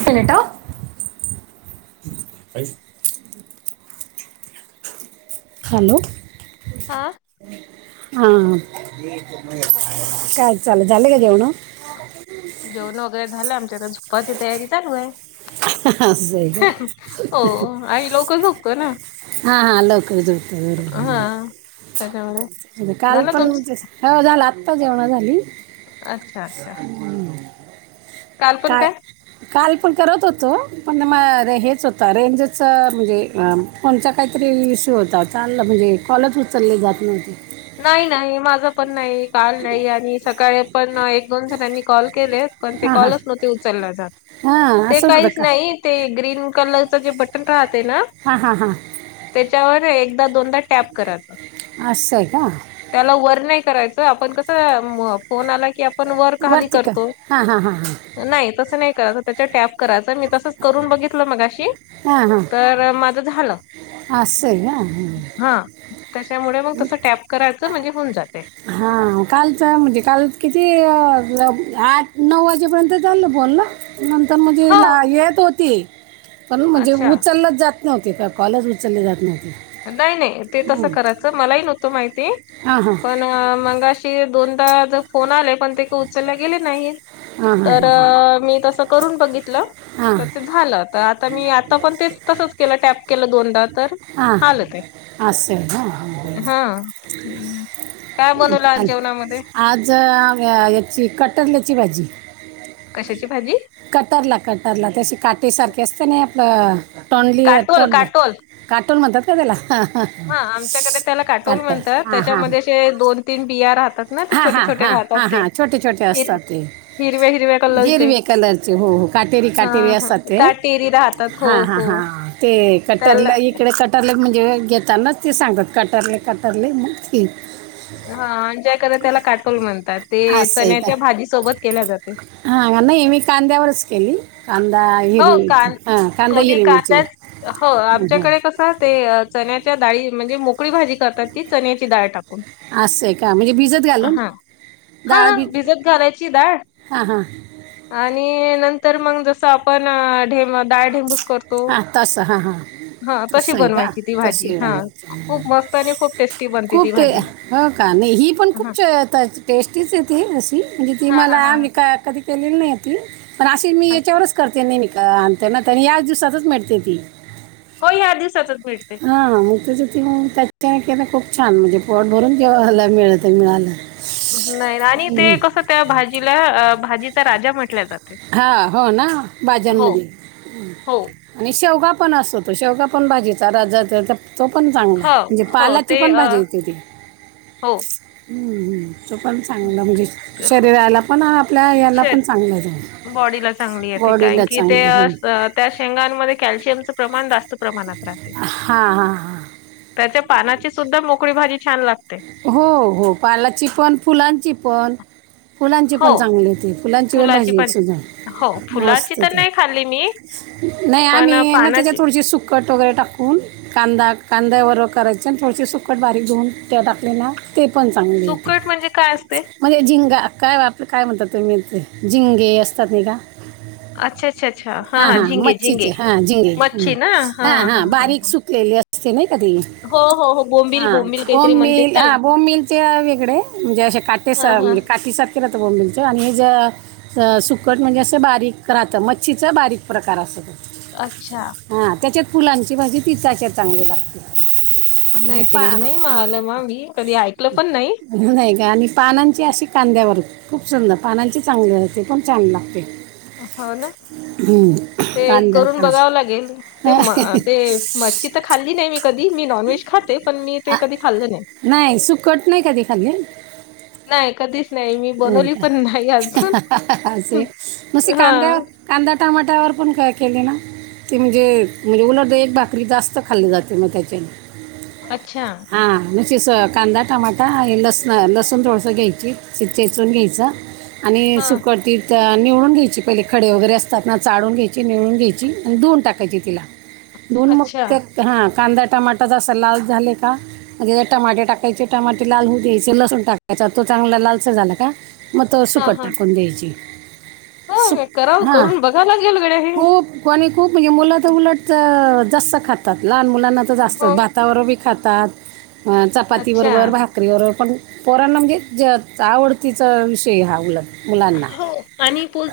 [unintelligible] Hello हा हा काय चालल. झालं का जेवण. जेवण वगैरे झालं आमच्या. आता झोपाची तयारी चालू आहे. असं आहे का हो आम्ही लवकर झोपतो ना. हा हा लवकर झोपता. हा बरोबर त्याच्यामुळे आहे. झालं कालपण हो तुमच झालं. आत्ता जेवण झाली. आता आता काय काल पण करत होतो. पण मा हेच होतं रेंजच म्हणजे फोनचा काहीतरी इश्यू होता. चांलला म्हणजे कॉलच उचलले जात नव्हते. नाही नाही माझं पण नाही. काल नाही. आणि सकाळी पण एक दोन जणांनी कॉल केलेत. पण ते हां हां कॉलच नव्हते उचलला जात. हां ते असंच होतं काहीच का नाही. ते ग्रीन कलरच जे बटन राहते ना ते हा हा हा त्याच्यावर एकदा दोनदा टॅप कराच. आस्स हाय का? त्याला वर नाही करायच. आपण कस म फोन आला की आप पण वर खाली वरती का करतो हां हां हां हां नाही तसं नाही करायच. त्याच्या टॅप करायच. मी तसंच करून बघितल मघाशी. तर माझ झाल. आस्स हाय का. हम्म हम्म त्याच्यामुळे मग तसं टॅप करायच. म्हणजे होऊन जाते. हा कालच म्हणजे काल किती अ आठ नऊ वाजेपर्यंत चालल बोलण. नंतर म्हणजे हा ला येत होती, पण म्हणजे अच्छा उचलल जात नव्हते का, कॉलच उचलले जात नव्हते. नाही नाही ते तसं हं. करायचं, मलाही नव्हतो माहिती. हां हां. पण मगाशी दोनदा ज फोन आले, पण ते का उचलला गेले नाहीत. हां हां तर मी तस करून बघितलं हां तर ते झालं तर आता मी मी आता पण ते तसंच केलं, टॅप केलं दोनदा तर हां झालं ते. असं आहे. हां हां हा. काय बनवल आज चालेल. जेवणामध्ये? आज याची कटरल्याची भाजी. कशाची भाजी? कटरला कटरला ते अशी काटीसारखी असते ना आपलं तोंडली, काटोल तोंडल्या. काटोल काटोल म्हणतात का त्याला? हा आमच्याकडे त्याला काटोल काटर म्हणतात. हां हां त्याच्यामध्ये जे दोन तीन बिया राहतात ना ते हा छोटे हा छोटे हा राहतात हा ते हा छोटे छोटे हिर असतात ते. हिरव्या हिरव्या कलरचे हिरवे कलरचे हो हो काटेरी हा काटेरी हा असतात ते काटेरी राहतात हो हा हा हो हा. ते कटर त्याला ला इकडे कट कटरले म्हणजे घेताना ते सांगत कटरले कटरले मग ती हा आमच्या ईकल त्याला काटोल म्हणतात, ते चण्याच्या भाजीसोबत केल्या जातंय. हा नाही, मी कांद्यावरच केली. कांदा हो हिरवी मिरची, कान हा कांदा कोणी हिरवी मिरची हू ह. हा ते चण्याच्या डाळी म्हणजे मूग उकळी भाजी करतात ती, चण्याची डाळ टाकून, असं आहे का म्हणजे भिजत घालून हा. हा डाळ हा, बी भिजत घालायची डाळ हां हां आणि नंतर मग जस आपण ढे हा तस हा हा. हा तस तशी आहे का बनवायची ती तस भाजी हा खूप मस्त आणि खूप टेस्टी बनते खूप ती ते भाजी हो का नाही ही पण खूप हा टेस्टीच येते अशी म्हणजे ती हा हा मला हा आ का कधी केलेली नाही ती पण अशी मी अच्छा याच्यावरच करते नाही आण ना त्यां याच दिवसातच मिळते ती हो या दिवसाातच भ मिळते हा मग त्याच्या त त्याच्या काय खूप छान म्हणजे पोट भरून जेवाला मिळत मिळाल. नाही आणि ते कसं त्या भाजीला अ भाजीचा राजा म्हटल्या जातं. हा हो ना बाज्यांमध्ये हो आणि शेवगा पण असतो. शेवगा पण भाजीचा राजाच हाय त तो पण चांगला, हो म्हणजे हो पालाची ते पण अ, भाजी येते ती. हो हू हू, ते पण चांगल म्हणजे शरीराला पण आपल्या याला शेत पण चांगलं. बॉडीला चांगली येते कारण की ते हो अस त्या शेंगांमध्ये कॅल्शियमचं प्रमाण जास्त प्रमाणात राहते हा हा. त्याच्या पानाची सुद्धा मोकळी भाजी छान लागते. हो हो पालाची पण फुलांची पण. फुलांची हो पण चांगली हुती, फुलांची पण भाजी एक सुद्धा हो फुलाची तर मस्तच नाही खाल्ली मी हाय, नाही पण आणि ना त्याच्या पानाची थोडीशी सुख सुकट वगैरे टाकून कांदा कांद्यावरर करायचे आणि थोडेसे सुकट बारीक धेऊन त्या टाकले ना ते पण चांगले होेत सुकट म्हणजे काय असते? म्हणजे जिंगा काय वापर काय म्हणतात तुम्ही ते झिंगे असतात नाही का. अच्छा अच्छा अच्छा हा हा झिंगे मच्छीचे झिंगे. हा जिंगे हा हा हा बारीक सुकलेली अस असे नाही कधी हो हो हो बोंबि बोंबि का बोम मिलं हां बोम मिलं ते वेगळे म्हणजे असे हा काटेसं हा सांठी सातिरा केलां होतां बोबीलचां आणि हि जं सुकटं म्हणजे असं बारीक राहतं मच्छीचं बारीक प्रकांर असतों अच्छा हां त्यांच्यात फुलांची भांजी तीचशां चांगली लागते आणि नाहीं ते पा नाहीं म्हणालं मं मी कधीं ऐकलं पणं नाहीं म्हणूंन आहे कां आणि पानांची अशी कांद्यावर खूंप सुंदर पानांचे चांगले असते पणं चांग लागते हो नां हम्म. ते कांद्यावर करूंन भाजी. बघावं लागेल ते मं ते मच्छी तरं खांल्ली नाहीं मी कधीं मी नॉनव्हेजं खातें पणं मी ते कधीं खांल्लं नाहीं नाहीं सुंकटं नाहीं कधीं खांली नाही कधीच नाही मी नाहीं बनवली पण नाही अजून का असे नूसि हा कांद्यावर कांदा टमाट्यांवर पणं कायं केले नां ते म्हणजे म्हणजे उलंदा एक भाकरी जास्तं खांल्ली जांते मंग त्यांच्या सोबतं अच्छा हां म्ह तेचं कांदा टमाटां आणि लसणं लसूणं थोडसं घ्यांयची शि ठेचूंन घ्यायचं आणि हा सुकटं ती तर निवळूंन घ्यांयची पहिले खडे वगैरें असतांत नां चाळूंन घ्यांयची निवळूंन घ्यांयची आणि धुऊन टांकायची तिलां दोन मं अच्छा हां कांदा टमाटेचां असे लांल झाले कां म्हणजे जरं टमाटे टाकायचे टमाटे लाल होऊ द्यांयचे लसूणं टाकायचां तो चांगलां लांलसां झालां कां मं तो हा सुकंट हा टाकूंन द्यांची सुं हो करावं हां करून बघावं लागेल गड्या हे खूंप कोणी खूप म्हणजे मुलं तरं उलटं जास्तं खांतातं लहांन मुलांना तरं हो. जास्तं भातांत हातावर बी खांतातं चपांती अच्छा बरोबर भातं भाकरी बरोबर पणं पोरांना म्हणजे जं आवडतीचां विषय हां उलटं हो आणि पो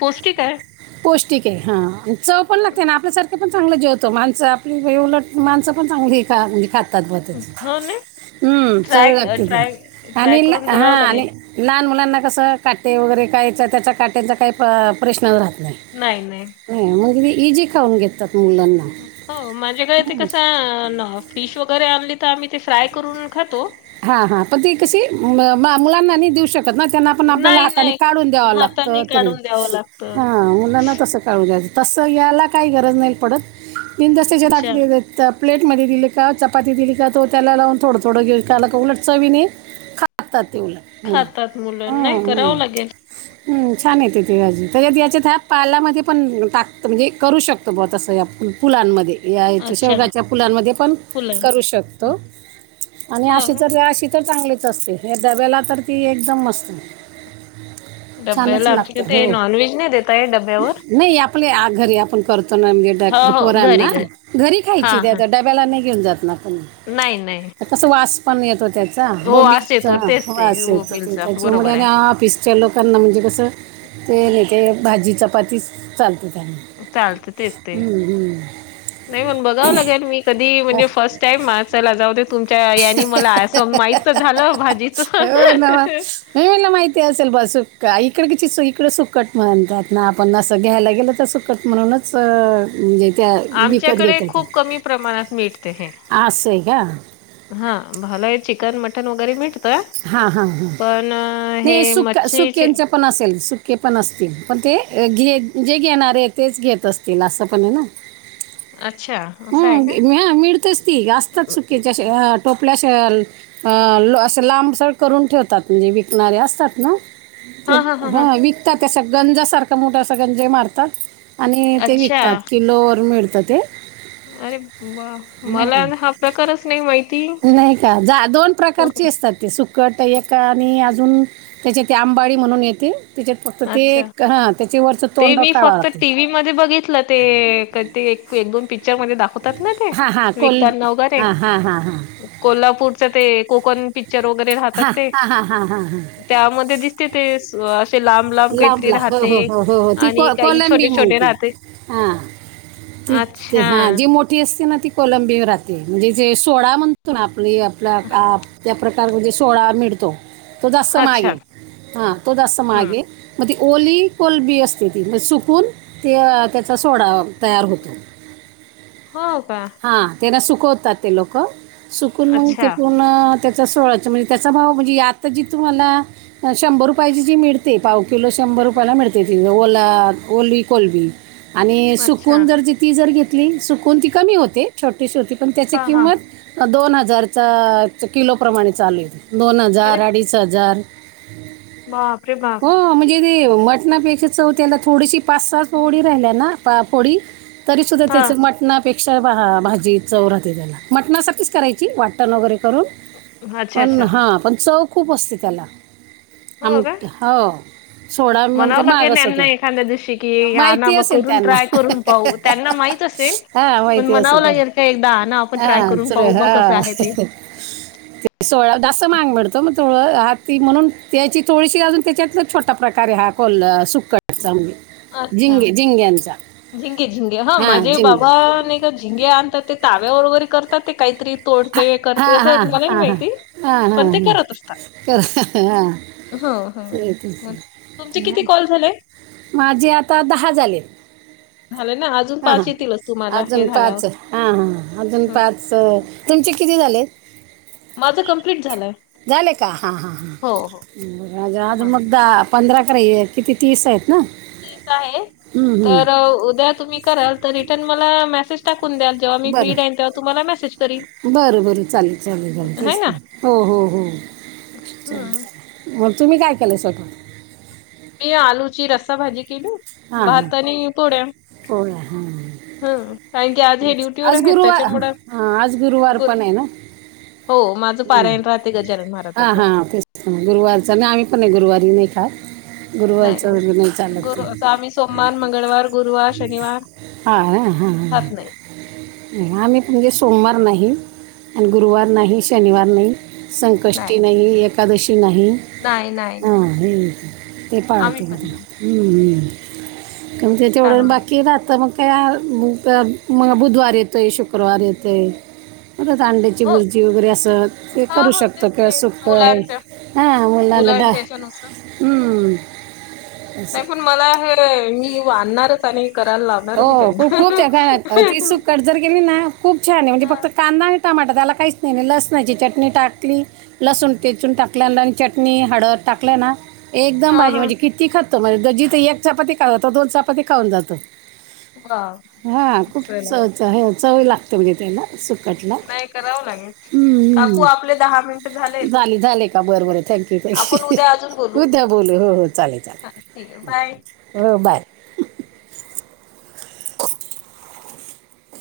पौष्टिंक आहे पौष्टिंक आहे हां चंव पणं लागते नां आपल्यांसांरखे पणं चांगले जेवतां तरं माणसं आपली हॆ उलटं माणसं पणं चांगली म्हणजे खातं तंद बंत हो ना हमं चवं ट्राय लागतं ती ट्राय ट्राय आणिलां करून बघावं हां आणि लागेल लहांन मुलांना कसं कांटे वगैरें कांयचा त्यांचा कांटेचा कांहीं प्रश्नचं राहतं नाहीं नाहीं नाहीं नाहीं म्हंग कि ते इंजी खांऊन घेतांत मुलं मं हो माझ्यांकडे ते कसं फिश वगैरें आणंली तंर आम्हीं ते फ्राय करूंन खांतो हां हां पणं ती कशी मुलांना नाहीं देऊं शकतं नां त्यांना पणं आपल्यांला नाही असने नाही काढूंन द्यावं लागतं हाताने तरी काढून द्यावं लागतं हां मुलांन तसं कांळू द्यायचं तसं यांयला कांहीं गरंज नाहीं पडतं तिनदस्त्यांच्या टांक अच्छा तरं प्लेटमंध्ये दिले कां चपांती दिली कां तो त्यां लांऊन थोडं थडं घेऊ त्यांलां कां उलटं चवीने खांतांत ते उलटं मुलं खातात मुलं नाही करावं लागेल हंम छान येते ते भांजी तरं यांच्यात ह्यां पांलामंध्ये पणं टाकतं म्हणजे करूं शकतो बां तसं यां फुलांमध्ये यां अच्छा शेवग्याच्या फुलांमध्ये पणं फुलं करूं हो शकतो आणि अशी काय? तरं अशी तरं चांगलीचं असते हे डब्यांला तरं ती एकदंम मंस्त डब्याला छानचं आमच्या लागतं ते हो नॉनव्हेज नाही देता आहे डब्यावर नाहीं आपले आं घरी आपणं करतो तंम हो डब्बायाला हो घरी पोरांना घरी घरी खांयची त्यां डब्यांला नाहीं घेऊंन जातं नां पणं नाहीं नाहीं तसं वांस पणं येतो त्यांचा अस बोबीचां येतो तेच ते वांस येतो मोबिलचा त्यांच्यामुळे बरोबर आहे आणि ऑफिस च्यां लोकांना म्हणजे कसं ते नाहीं ते भांजी चपांती चांलते त्यांना चालते तेचं ते हम्म, हम्म. नाहीं मं बघावं लागेलं मी कधीं म्हणजे फर्स्ट फस्तं टाईम माणसांला जाऊं दे तुमच्यां यांनी मलां असं माहित झालं भाजीचं ह मला माहिती असेल ब सुक इकड कि इकं सुकट म्हणतात ना, आपण नसं घ्यायला गेल तर सु म्हणूनच, म्हणजे त्या विकत आमच्याकडे खूप कमी प्रमाणात भेटत हे. अस आहे का? हा, भालाये चिकन मटन वगैरे मिळत त, हां हां हां पण हे नाही सुक्या मच्छीचे सुक्यांचे पण असेल, सुक्के पण असतील, पण ते घे जे घेणार आहे तेच घेत असतील असं पण आहे ना. अच्छा असं आहे हम, का मिळतेच ती असतात सुकिचे टोपल्याशल, अस लांबसळ करून ठेवतात, म्हणजे विकणारे असतात ना ते हा हा हा हा ह, विकतात असे गंजासारखं मोठा गंजे मारतात. आणि ते अच्छा विकतात, किलोवर मिळतं ते अरे वा, हं. मला हा प्रकारच नाही माहिती. नाही का जा, दोन प्रकारची अस ते सुकट एक आणि, अजून त्याच्या ते आंबाडी म्हणून येते. त्याच्यात फक्त ते अच्छा एक, हां, त्याच्यावरचं ते तोंड मी काढावं फक्त लागते. टीव्ही मध्ये बघितलं, ते ते एक दोन पिक्चर मध्ये दाखवतात ना, ते हां हां कोल विकताना वगैरे हां हां हां हां कोल्हापूरच ते कोकन प वगैरे राहतात हां हां ते, हां हां हां हां त्यामध्ये दिसते ते असे लांब लांब काहीतरी लाबला हो, राहते हो, हो, हो, हो, ती आणि को काही छोटे कोलंबी मग छोटे ती, राहते हा. ते, ते अच्छा हा, जे मोठी असते ना ती कोलंबी राहते, म्हणजे जे सोळा म्हणतो आप आपला त्या प्रकारे म्हणजे सोळा मिडतो, तो जास्त महाग अच्छा ये, तो जास्त महाग ह ये. मग ती ओली कोलबी असते ती, मग सुकून ते त्याचा सुकून सोडा तयार होतो. [unintelligible] [inaudible] हो का? हा, त्याला सुकवतात ते लोक, सुकून मग ते अच्छा पूर्ण त्याचा सोहळाच म्हणजे त्याचा भाव म्हणजे, आता जी तुम्हाला शंभर रुपयाची जी मिडते, पाव किलो शंभर रुपयाला मिळते, ती ओला ओली कोलबी आणि अच्छा सुकवून जर ती जर घेतली, सुकून ती कमी होते. छोटी शेती होती, पण त्याची हा हा किंमत दोन हजारचा किलोप्रमाणे चालू आहे. दोन हजार, अरे अडीच हजार, बाप रे बाप हो म्हणजे ते मटणापेक्षा चव त्याला, थोडीशी पाच सात फोडी राहिल्या ना, फोडी तरी सुद्धा हा त्याचं मटणा पेक्षा भाजी चव राहते त्याला, मटणासारखीच करायची वाटण वगैरे करून अच्छा! पण अच्छा. हां, पण चव खूप असते त्याला, आम हो सोडा म्हणाव म्हणजे माग लागेन यांना असतो एखाद्या दिवशी कि, आण ना माहिती ब असेल करून, त्यांना ट्राय करून पाहू, त्यांना माहित असेल, हां पण माहिती म्हनावं असेल लागेल त्यांना ते एकदा आणा, आपण ट्राय हां करून चुर पाहू, ब कसं आहे ते. [unintelligible] ते सोळा जास्त मांग मिळतो, मग तोळ हा, ती म्हणून त्याची थोडीशी अजून त्याच्यात छोटा प्रकारे हा कोल सुकट [unintelligible] अच्छा झिंगे झिंग्यांचा झिंगे झिंगे हा, माझे बाबा नाही का झिंगे आणतात, ते ताव्यावर वगैरे करतात, ते काहीतरी तोडते, हा करते हा असं मला नाही हा हा माहिती, हा हा पण ते हा करत असतात. कर हा हम, हम, मग तुमचे किती कॉल झाले? माझे आता दहा झाले. झालं ना, अजून पाच येतीलच तुम्हांला, हे झाल्यावर हा हा, अजून पाच, तुमचे किती झाले? माझं कंप्लीट झालंय. झाले का? हा हा हा, हो हो माझे अजून म्हणून मग दहा पंधरा कार आहेत किती तीस आहेत ना? तीस आहे हं, हं. तर उद्या तुम्ही कराल तर रिटर्न मला मॅसे सेज टाकून द्या जेव्हा मी फ्री बरं राहीन, तेव्हा तुम्हांला मॅसेज करील. बरं बरं चालेल चालेल चालेल है तेच ना तर हो हो हो चालेल हम्म. चालेल. तुम्ही काय केलंय सकाळी. मी आलूची रस्साभाजी केली हां हां भात आणि पोळ्या. पोळ्या हां हं कारण की आज हे ड्युटीवर आज आहेत गुरुवार त्याच्यामुळं हा आज गुरुवार बरं पण आहे ना हो माझं हं. पारायण राहते गजानन हा महाराजाचं. हा गुरुवारचा ना आम्ही पण नाही गुरुवारी नाही खात गुरुवारचं नाही चालत. गुरु असं आम्ही सोमवार, मंगळवार, गुरुवार, शनिवार हा आं हा खात नाही. हा. आम्ही म्हणजे सोमवार नाही आणि गुरुवार नाही शनिवार नाही. संकष्टी नाही, एकादशी नाही. नाही नाही. हूं ते आम्ही पाळतो पण मात्र नाही हुं हुं. कारण ते तेवढं चांगला बाकी राहतं मग. त्या मग बुधवार येतोय, शुक्रवार येतोय मग त्यात अंडी. ची हो भुर्जी वगैरे असं ते हा करू हो शकतो तेच किंवा ते सुकं आहे. मुलांच्या हा मला नाडा मुलांच्या याच्यानुसार हम्म. नाही पण मला हे मी आणणारच आणि करायला लावणार हो मी त्यांना. खूप खूप त्या काय ती सुकट जर केली ना खूप छान आहे म्हणजे हा. फक्त कांदा आणि टमाटा त्याला काहीच नाही लसणाची चटणी टाकली. लसूण ठेचून टाकल्या ना आणि चटणी हळद टाकल्या ना. एकदम हा भाजी हा म्हणजे किती खातो म्हणजे जिथं एक चपाती खातो तो दोन चपाती खाऊन जातो. वा हा खूप चला चवच चव लागतेे म्हणजे त्याला. कटला नाही करावं लागेल. हूं काकू हूं आपले दहा मिनिट झालेत झाले झाले का बरबर. थँक्यू आपण उद्या अजून थँक्यू बोलू. उद्या बोलू हो हो चालेल ठीक आहे बाय. चालेल हो बाय.